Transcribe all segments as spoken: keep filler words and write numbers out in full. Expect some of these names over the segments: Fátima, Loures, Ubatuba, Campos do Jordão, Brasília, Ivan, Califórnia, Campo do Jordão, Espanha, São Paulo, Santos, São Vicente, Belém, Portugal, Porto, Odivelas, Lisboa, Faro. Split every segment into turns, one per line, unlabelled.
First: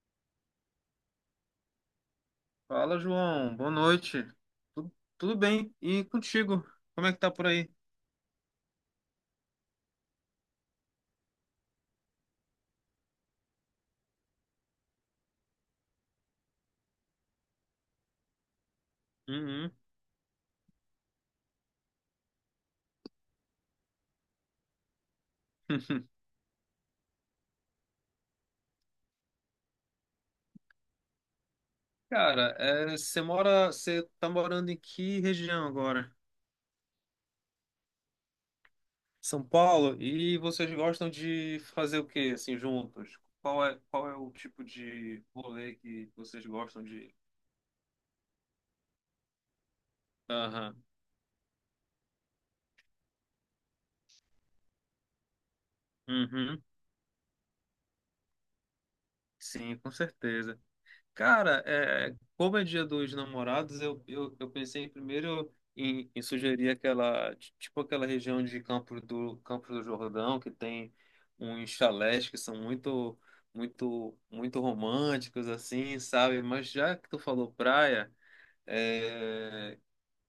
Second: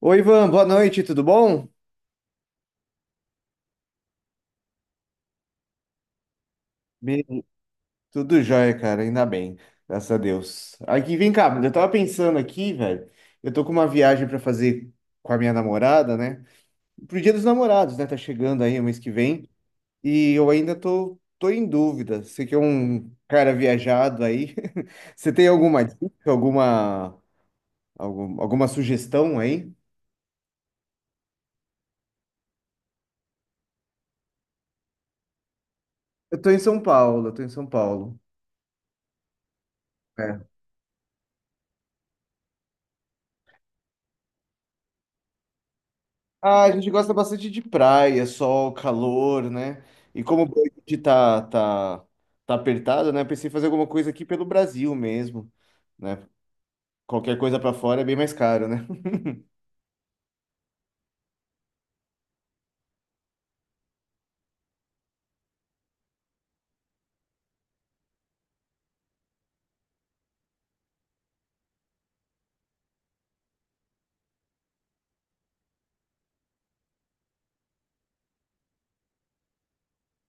Oi, Ivan, boa noite, tudo bom?
Fala, João. Boa noite. Tu- tudo bem? E contigo? Como é que
Bem,
tá por aí?
tudo jóia, cara, ainda bem, graças a Deus. Aqui, vem cá, eu tava pensando aqui, velho, eu tô com uma viagem pra fazer com a minha namorada, né? Pro Dia dos Namorados, né? Tá chegando aí o mês que vem
Uhum.
e eu ainda tô, tô em dúvida. Você que é um cara viajado aí, você tem alguma dica, alguma, algum- alguma sugestão aí?
Cara, é, você mora, você tá morando em que região agora?
Eu tô em São Paulo, eu tô em São Paulo.
São Paulo? E vocês gostam de fazer o quê, assim, juntos? Qual é, qual é o tipo de rolê que vocês
Ah, a
gostam
gente
de?
gosta bastante de praia, sol, calor, né? E como o
Aham.
budget tá, tá, tá apertado, né? Pensei em fazer alguma coisa aqui pelo Brasil mesmo, né?
Uhum.
Qualquer coisa pra fora é bem mais caro, né?
Sim, com certeza. Cara, é, como é Dia dos Namorados, eu, eu, eu pensei primeiro em, em sugerir aquela, ti- tipo aquela região de Campo do, Campo do Jordão, que tem uns chalés que são muito, muito, muito românticos, assim, sabe? Mas já que tu falou praia, é,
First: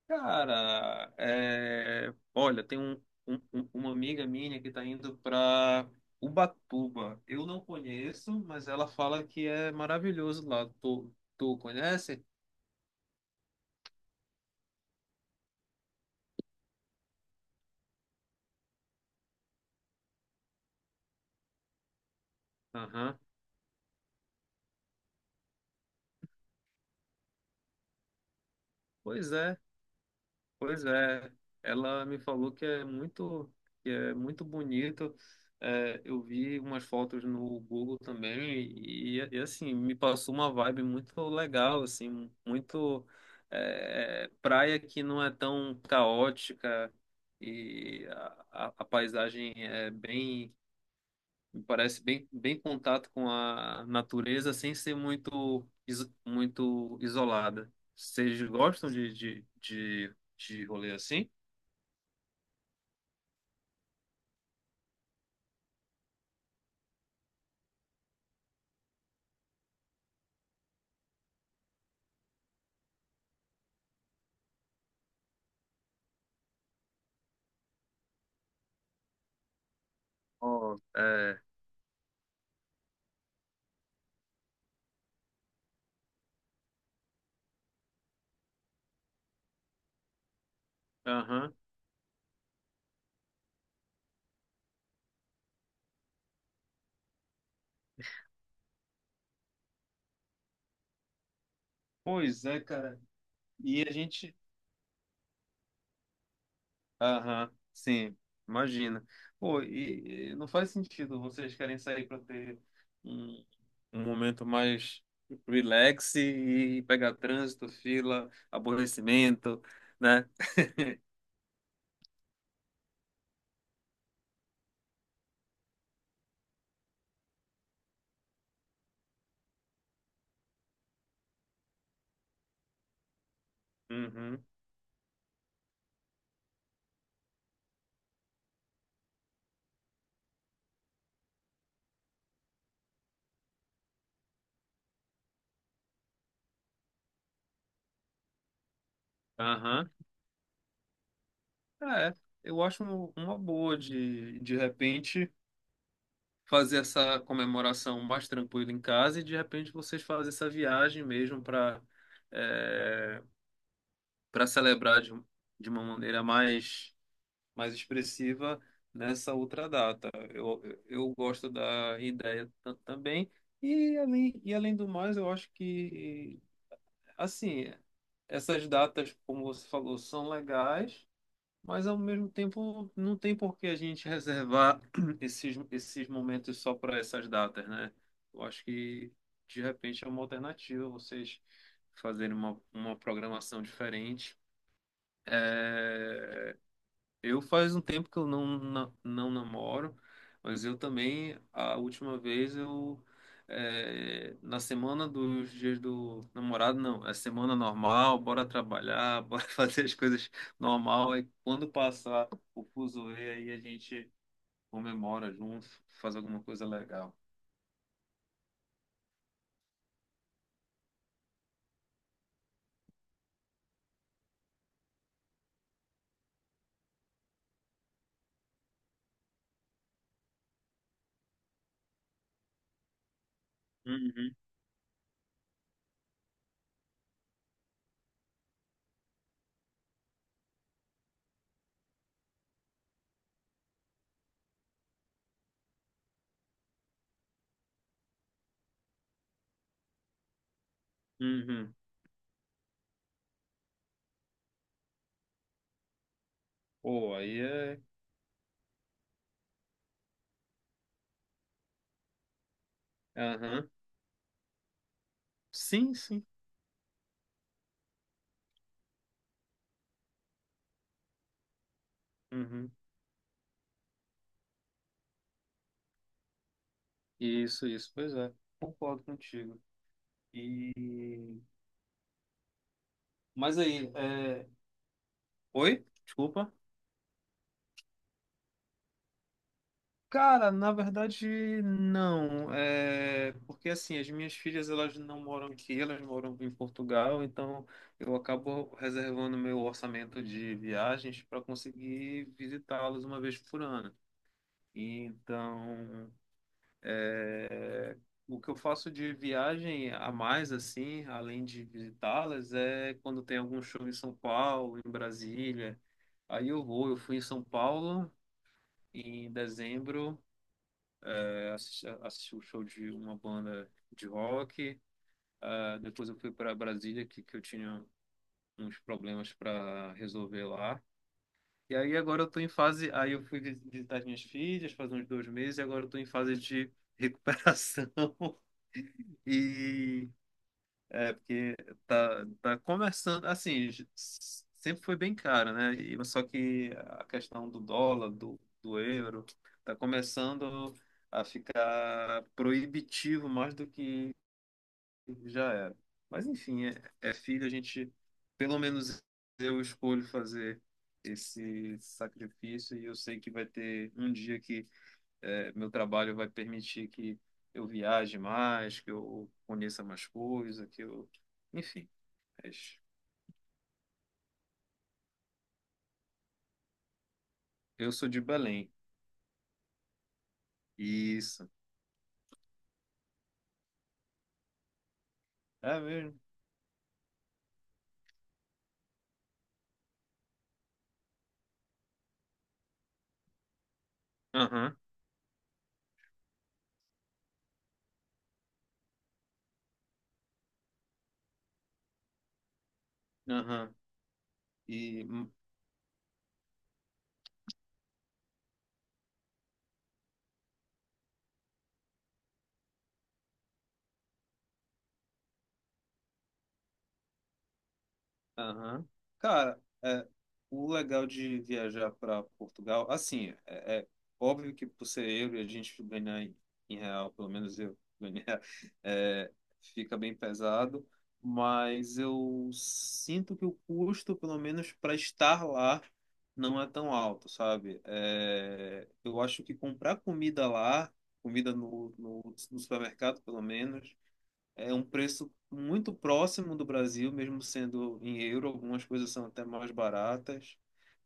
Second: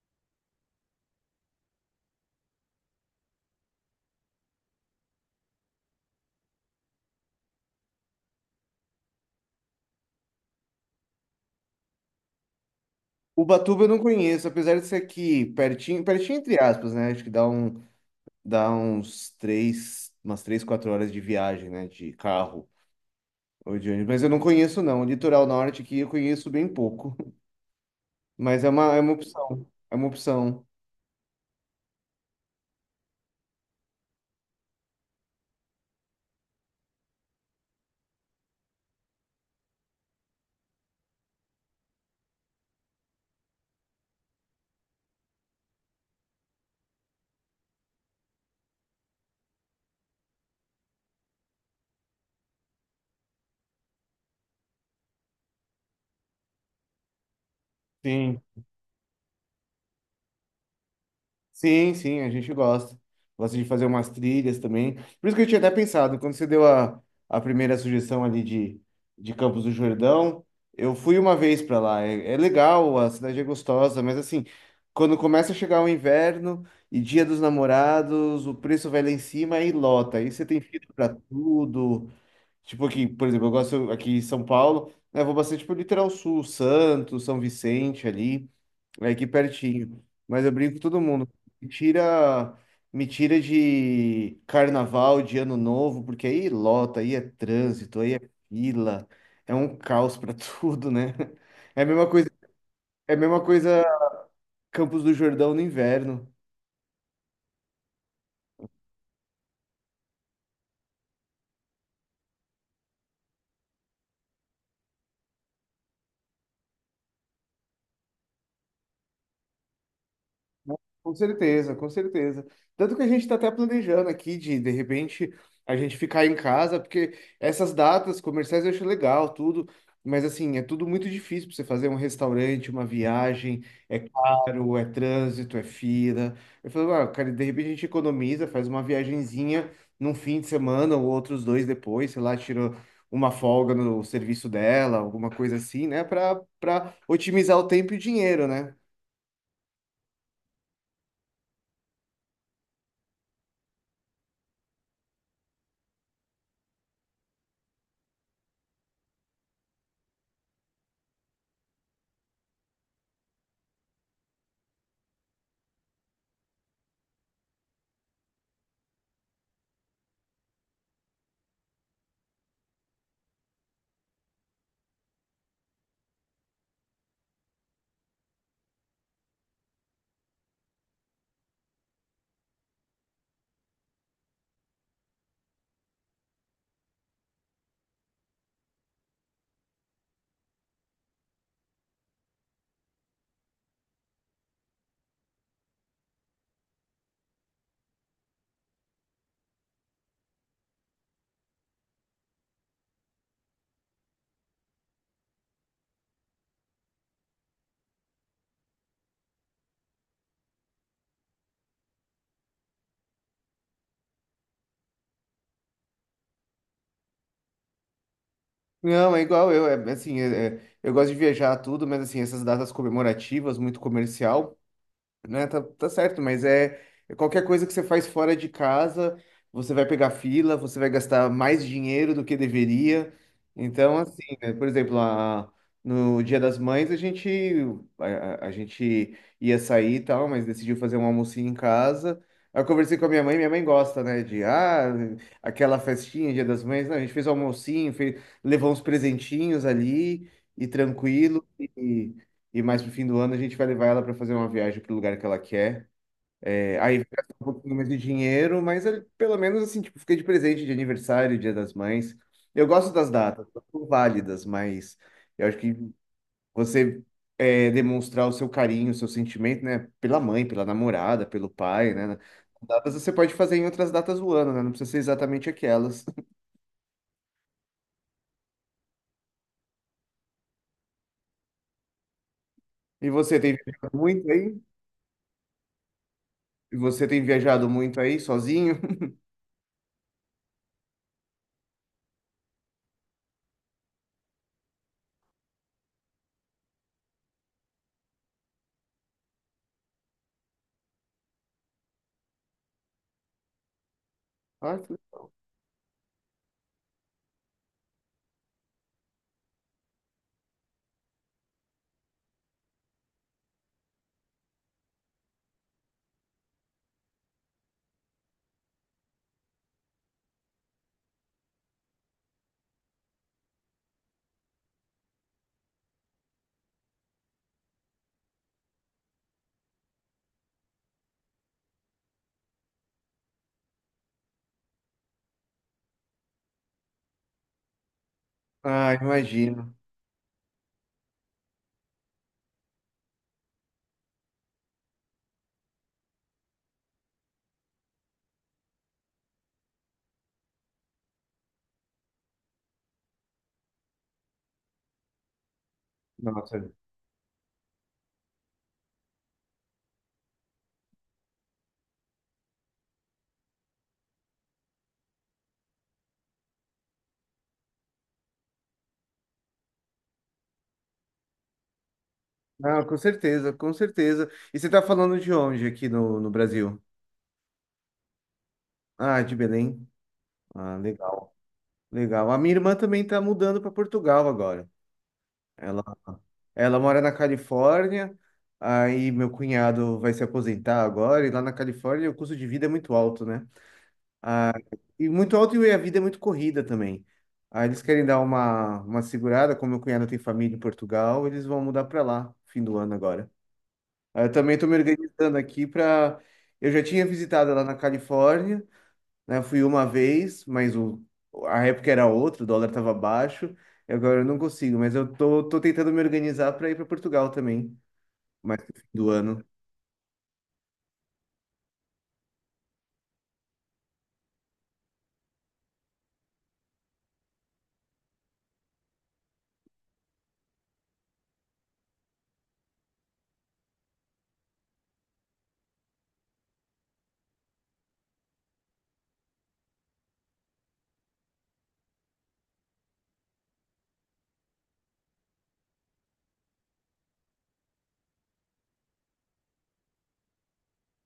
Cara, é, olha, tem um, um- um- uma amiga minha que está indo para Ubatuba. Eu não conheço, mas ela fala que é maravilhoso lá. Tu, tu conhece?
Ubatuba eu não conheço, apesar de ser aqui pertinho, pertinho entre aspas, né? Acho que dá um, dá uns três, umas três, quatro horas de viagem, né? De carro
Aham.
ou de ônibus. Mas eu não conheço, não. O litoral norte aqui eu conheço bem pouco. Mas é uma, é uma
Pois é.
opção. É uma opção.
Pois é, ela me falou que é muito, que é muito bonito. É, eu vi umas fotos no Google também e, e, assim me passou uma vibe muito legal, assim, muito é, é, praia que não é tão caótica e a, a, a paisagem é bem, me parece bem, bem contato com a natureza sem ser muito, iso- muito isolada.
Sim.
Vocês gostam de, de, de, de rolê assim?
Sim, sim, a gente gosta. Gosta de fazer umas trilhas também. Por isso que eu tinha até pensado, quando você deu a, a primeira sugestão ali de, de Campos do Jordão, eu fui uma vez para lá. É, é legal, a cidade é gostosa, mas assim, quando começa a chegar o inverno e Dia dos Namorados, o preço vai lá em cima e lota. Aí você tem
Ó,
fila para
é.
tudo. Tipo aqui, por exemplo, eu gosto aqui em São Paulo, né, eu vou bastante pro litoral sul, Santos, São Vicente ali. É aqui pertinho. Mas eu brinco com todo mundo.
Aham.
Me tira, me tira de carnaval, de ano novo, porque aí lota, aí é trânsito, aí é fila, é um caos para tudo, né? É a mesma coisa,
Pois é, cara.
é a mesma
E
coisa
a gente.
Campos do Jordão no inverno.
Aham, sim, imagina. Pô, e, e não faz sentido vocês querem sair para ter um, um momento mais relax e pegar trânsito, fila, aborrecimento, né?
Com certeza, com certeza. Tanto que a gente está até planejando aqui de, de repente, a gente ficar em casa, porque essas datas comerciais eu acho legal, tudo, mas assim, é tudo muito difícil para você fazer um restaurante, uma viagem, é
Uhum.
caro, é trânsito, é fila. Eu falo, ah, cara, de repente a gente economiza, faz uma viagenzinha num fim de semana ou outros dois depois, sei lá, tira uma folga no serviço dela, alguma coisa assim, né, para para otimizar o tempo e o dinheiro, né?
Aham. É, eu acho um- uma boa de, de repente, fazer essa comemoração mais tranquila em casa e de repente vocês fazem essa viagem mesmo para. para celebrar de, um, de uma maneira mais, mais expressiva nessa outra data. Eu, eu gosto da ideia tam- também, e além, e além do mais, eu acho que, assim, essas datas, como você falou, são legais. Mas ao mesmo tempo, não tem por que a gente reservar esses, esses momentos só para essas datas, né? Eu acho que de repente é uma alternativa vocês fazerem uma, uma programação diferente é, eu faz um tempo que eu não, na- não, namoro, mas eu também, a última vez eu, é, na semana dos dias do namorado, não, é semana normal, bora trabalhar, bora fazer as coisas normal, e quando passar o fuzuê, aí a gente comemora junto, faz alguma coisa legal.
Não, é igual eu, é assim, é- é- eu gosto de viajar tudo, mas assim, essas datas comemorativas, muito comercial né? Tá, tá certo, mas é é qualquer coisa que você faz fora de casa, você vai pegar fila, você vai gastar mais dinheiro do que deveria. Então,
Uhum,
assim, né, por exemplo, a, no Dia das Mães a gente a, a- a gente ia sair e tal, mas decidiu fazer um almocinho em casa. Aí eu conversei com a minha mãe, minha mãe gosta, né, de ah, aquela festinha, Dia das Mães. Não, a gente fez o almocinho, fez, levou uns presentinhos ali e tranquilo.
uhum.
E mais pro fim do ano a gente vai levar ela para fazer uma viagem pro lugar que ela quer. É, aí vai
Pô,
gastar
aí
um pouquinho
é.
mais de dinheiro, mas ele- pelo menos assim, tipo, fica de presente de aniversário, Dia das Mães. Eu gosto das datas, elas
Aham.
são válidas, mas eu acho que
Sim, sim.
você é, demonstrar o seu carinho, o seu sentimento, né, pela mãe, pela namorada, pelo pai, né?
Uhum.
Datas você pode fazer em outras datas do ano, né? Não precisa ser exatamente aquelas.
Isso, isso, pois é. Concordo contigo. E
E você tem
Mas aí,
viajado muito
é...
aí?
Oi? Desculpa.
E você tem viajado muito aí sozinho?
Cara, na verdade, não. É porque assim, as minhas filhas elas não moram aqui, elas moram em Portugal, então eu acabo reservando meu orçamento de viagens para conseguir visitá-las uma vez por ano.
Ah, que- legal.
Então, é, o que eu faço de viagem a mais assim, além de visitá-las, é quando tem algum show em São Paulo, em Brasília. Aí eu vou, eu fui em São Paulo Em dezembro, é, assisti, assisti o show de uma banda de rock. Ah, depois eu fui para Brasília, que, que eu tinha uns problemas para resolver lá. E aí agora eu tô em fase. Aí eu fui vis- visitar as minhas filhas faz uns dois meses, e agora eu tô em fase de recuperação.
Ah, imagino.
E É, porque tá, tá conversando, assim, j- s- sempre foi bem caro, né? E, só que a questão do dólar, do, do euro, tá começando a ficar proibitivo mais do que já era. Mas,
Nossa.
enfim, é, é filho, a gente, pelo menos eu escolho fazer esse sacrifício e eu sei que vai ter um dia que é, meu trabalho vai permitir que eu viaje mais, que eu conheça mais coisas, que eu. Enfim, mas
Ah, com certeza, com certeza. E você tá falando de onde aqui no, no Brasil?
eu sou de Belém.
Ah, de Belém. Ah, legal,
Isso.
legal. A minha irmã também tá mudando para Portugal agora.
É
Ela,
mesmo?
ela mora na Califórnia, aí meu cunhado vai se aposentar agora, e lá na Califórnia o custo de vida é muito alto, né? Ah,
Aham,
e muito alto e a vida é muito corrida também. Aí eles querem dar uma, uma segurada, como meu cunhado tem família em Portugal, eles vão mudar para lá, fim do ano agora.
aham.
Aí eu também estou me
E
organizando aqui para. Eu já tinha visitado lá na Califórnia, né? Fui uma vez, mas o... a época era outra, o dólar estava baixo. E agora eu não consigo, mas eu tô, tô tentando me organizar para ir para Portugal também, mais no fim
Aham.
do ano.
Cara, é, o legal de viajar para Portugal, assim, é, é óbvio que por ser euro e a gente ganhar em, em real, pelo menos eu ganhar, é, fica bem pesado, mas eu sinto que o custo, pelo menos para estar lá, não é tão alto, sabe? É, eu acho que comprar comida lá, comida no, no, no supermercado, pelo menos, é um preço muito próximo do Brasil, mesmo sendo em euro, algumas coisas são até mais baratas.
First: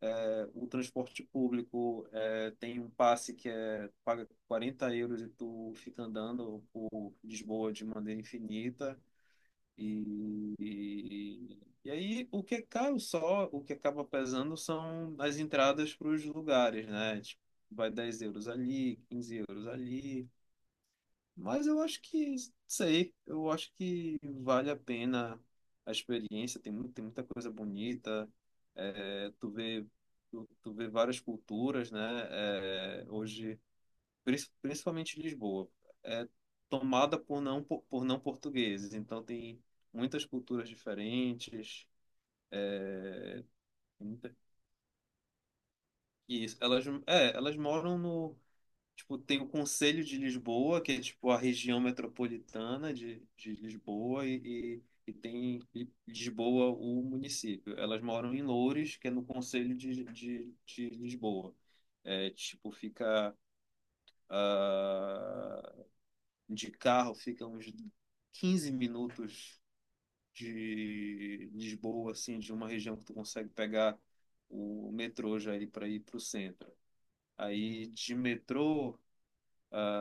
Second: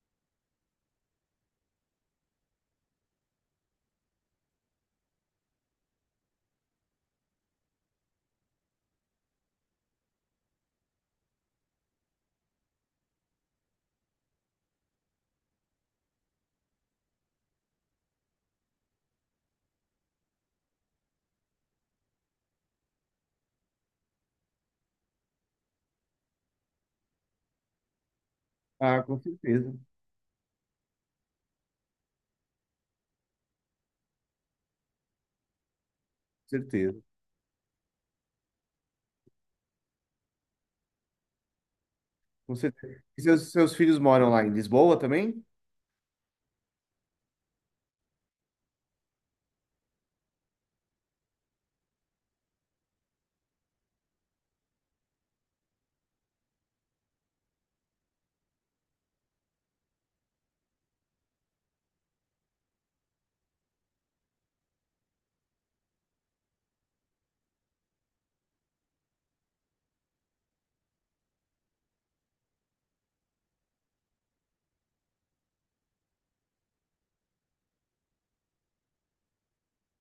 É, o transporte público é, tem um passe que é paga quarenta euros e tu fica andando por Lisboa de maneira infinita. E, e, e aí o que é caro só, o que acaba pesando são as entradas para os lugares, né? Tipo, vai dez euros ali, quinze euros ali. Mas eu acho que, sei, eu acho que vale a pena a experiência, tem, mu- tem muita coisa bonita,
Ah, com
é, tu
certeza, com
vê, tu, tu vê várias culturas, né? É, hoje, prin- principalmente Lisboa, é
certeza,
tomada por não, po- por não portugueses, então tem muitas culturas diferentes,
com certeza. E seus, seus filhos moram
muita,
lá em Lisboa também?
e isso, elas, é, elas moram no Tipo, tem o Conselho de Lisboa, que é tipo a região metropolitana de, de Lisboa, e, e, e tem Li- Lisboa, o município. Elas moram em Loures, que é no Conselho de, de, de Lisboa. É, tipo, fica ah, de carro, fica uns quinze minutos de Lisboa, assim, de uma região que tu consegue pegar o metrô já aí para ir para o centro. Aí de metrô.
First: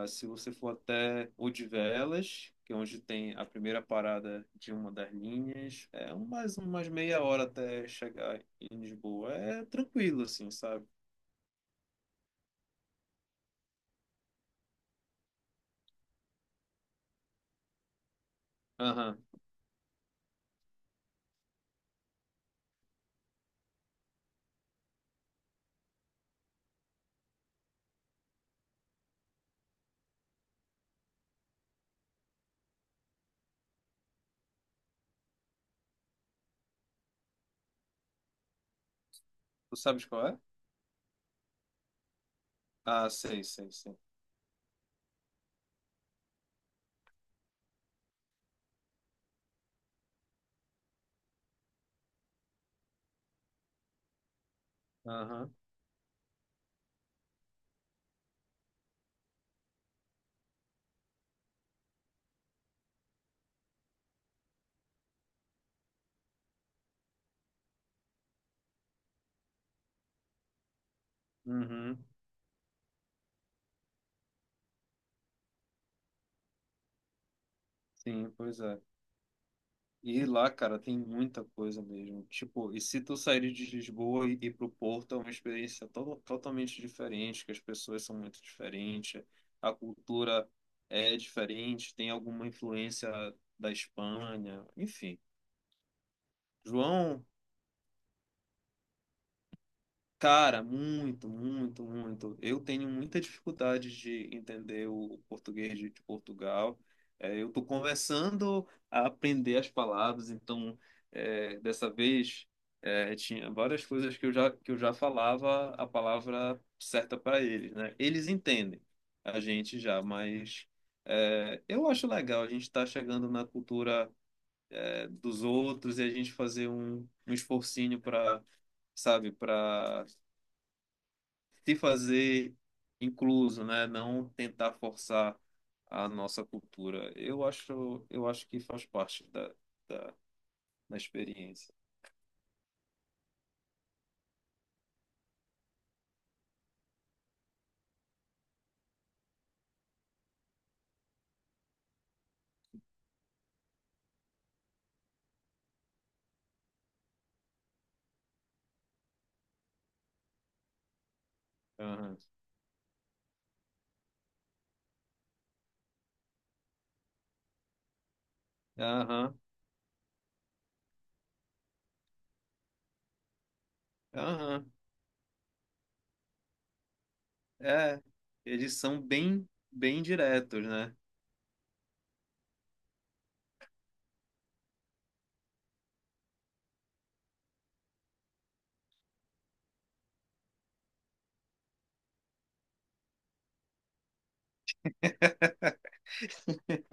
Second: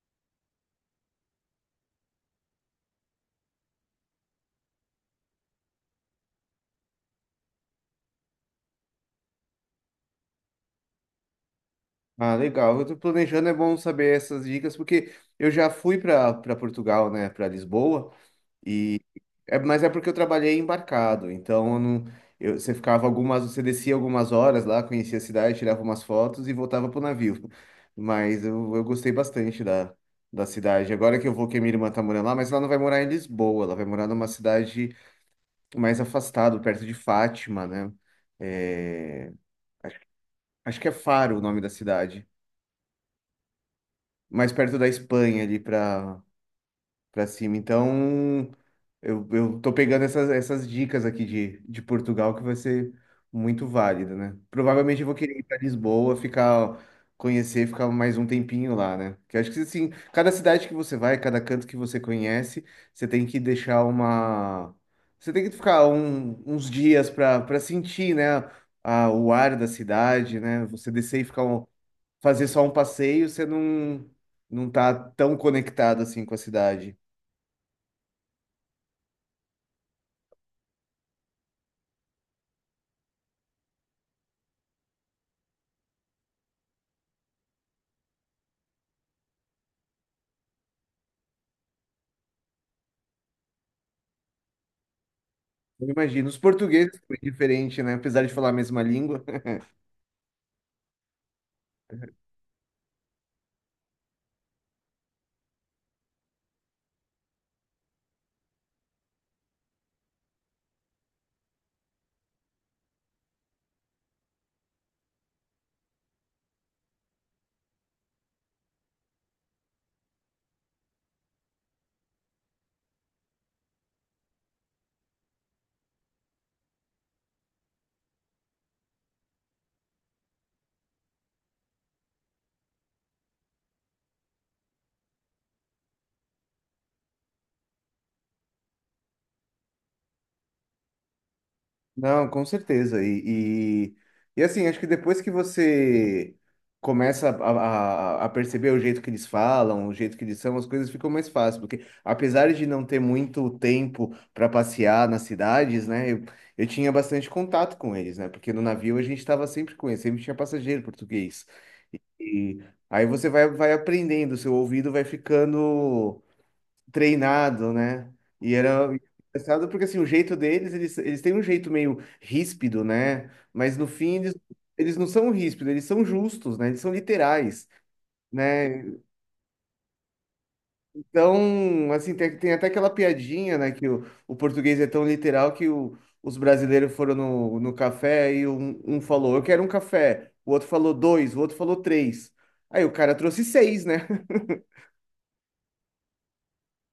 Se você for até Odivelas, que é onde tem a primeira parada de uma das linhas, é um- mais umas meia hora até chegar em Lisboa. É tranquilo, assim, sabe?
Ah, legal. Eu tô planejando, é bom saber essas dicas, porque eu já fui para para Portugal, né, para Lisboa. E
Aham.
é, mas é porque eu trabalhei embarcado, então eu não, eu- você ficava algumas, você descia algumas horas lá, conhecia a cidade, tirava umas fotos e voltava pro navio. Mas eu, eu gostei bastante da, da cidade. Agora que eu vou, que a minha irmã tá morando lá, mas ela não vai morar em Lisboa, ela vai morar numa cidade mais afastada, perto de Fátima, né? É,
Tu sabes qual é?
acho que é Faro o nome da cidade,
Ah, sei, sei, sei.
mais perto da Espanha ali para para cima. Então, eu, eu tô pegando essas, essas dicas aqui de, de Portugal que vai ser muito válida, né? Provavelmente eu vou querer ir
Aham.
para Lisboa, ficar, conhecer, ficar mais um tempinho lá, né? Que eu acho que assim, cada cidade que você vai, cada canto que você conhece, você tem que deixar uma. Você tem que ficar um- uns dias para para sentir, né? A, o ar da cidade, né? Você descer e ficar um,
Uhum.
fazer só um passeio, você não, não tá tão conectado assim com a cidade.
Sim, pois é. E lá, cara, tem muita coisa mesmo. Tipo, e se tu sair de Lisboa e ir pro Porto, é uma experiência to totalmente diferente, que as pessoas são muito diferentes, a cultura é diferente, tem alguma influência da Espanha, enfim.
Eu imagino. Os portugueses foi
João.
diferente, né? Apesar de falar a mesma língua.
Cara, muito, muito, muito. Eu tenho muita dificuldade de entender o português de de Portugal. É, eu estou começando a aprender as palavras, então é, dessa vez é, tinha várias coisas que eu já, que eu já falava a palavra certa para eles, né? Eles entendem a gente já, mas é, eu acho legal a gente estar chegando na cultura é, dos outros e a gente fazer um, um esforcinho para, sabe, para se fazer incluso, né? Não tentar forçar a nossa cultura. Eu acho, eu acho que faz parte da, da, da experiência.
Não, com certeza. E, e, e assim, acho que depois que você começa a, a, a perceber o jeito que eles falam, o jeito que eles são, as coisas ficam mais fáceis. Porque apesar de não ter muito tempo para passear nas cidades, né? Eu, eu tinha bastante contato com eles, né? Porque no navio a gente estava sempre com eles, sempre tinha passageiro português.
Aham,
E aí você vai, vai aprendendo, seu ouvido vai ficando treinado, né? E era
aham,
engraçado porque assim, o jeito deles, eles, eles têm um jeito meio ríspido, né? Mas no fim eles,
aham.
eles não são ríspidos, eles são justos, né? Eles são literais,
É, eles
né?
são bem, bem diretos, né?
Então, assim, tem, tem até aquela piadinha, né, que o, o português é tão literal que o- os brasileiros foram no, no café e um, um falou, eu quero um café, o outro falou dois, o outro falou três. Aí o cara trouxe seis, né?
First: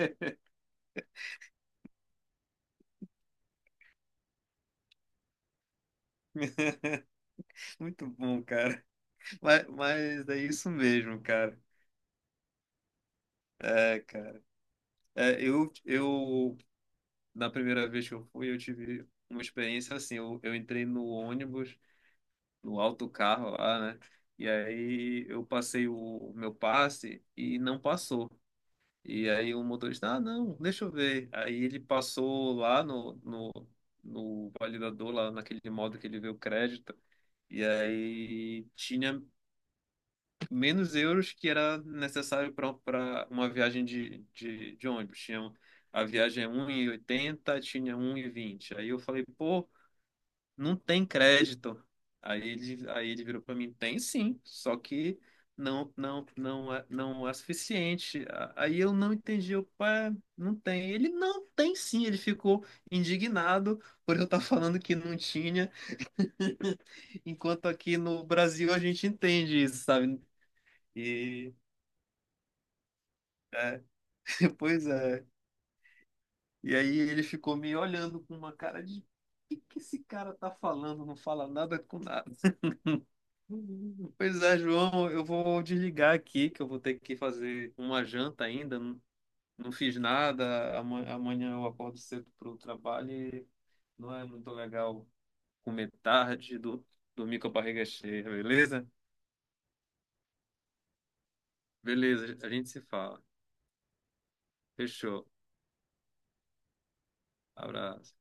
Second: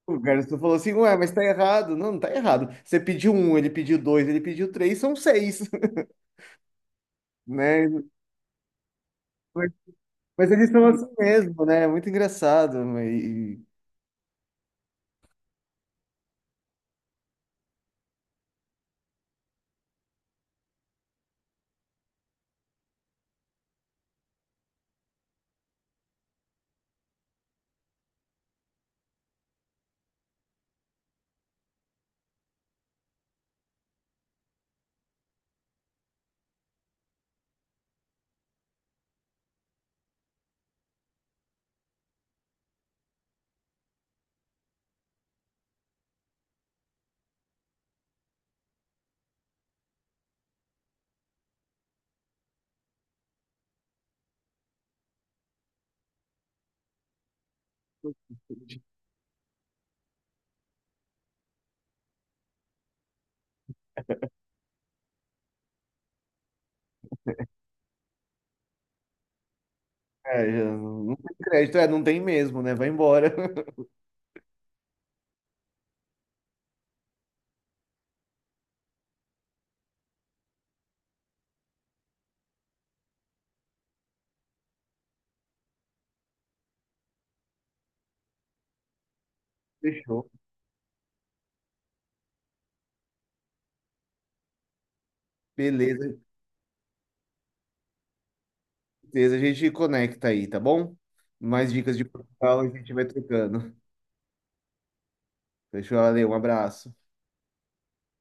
O garçom falou assim, ué, mas tá errado. Não, não tá errado. Você pediu um, ele pediu dois, ele pediu três, são seis, né?
Muito bom, cara. Mas,
Mas,
mas é
mas
isso
eles são assim
mesmo, cara.
mesmo, né? É muito engraçado. E, e-
É, cara. É, eu, eu, na primeira vez que eu fui, eu tive uma experiência assim. Eu, eu entrei no ônibus no alto do carro lá, né? E aí eu passei o meu passe e não passou. E aí o motorista, ah, não, deixa eu ver. Aí ele passou lá no, no, no validador, lá naquele modo que ele vê o crédito. E aí tinha menos euros que era necessário para uma viagem de, de, de ônibus. Tinha, a viagem é um e oitenta, tinha um e vinte. Aí eu falei, pô, não tem crédito. Aí ele, aí ele virou para mim, tem sim, só que não, não, não é, não é suficiente. A- Aí eu não entendi, eu, pá, não tem. Ele não tem sim, ele ficou indignado por eu estar falando que não tinha, enquanto aqui no Brasil a gente entende isso, sabe?
é, já não não tem
E
crédito, é, não tem mesmo, né? Vai embora.
é, pois é. E aí ele ficou me olhando com uma cara de, o que que esse cara tá falando? Não fala nada com nada. Pois é, João, eu vou desligar aqui, que eu vou ter que fazer uma janta ainda. Não, não fiz
Fechou.
nada. Ama- Amanhã eu acordo cedo para o trabalho e não é muito legal comer
Beleza,
tarde, do, dormir com a barriga cheia, beleza?
beleza. A gente conecta aí, tá bom? Mais dicas de
Beleza, a
Portugal a
gente se
gente vai
fala.
trocando.
Fechou.
Fechou, valeu, um abraço.
Abraço.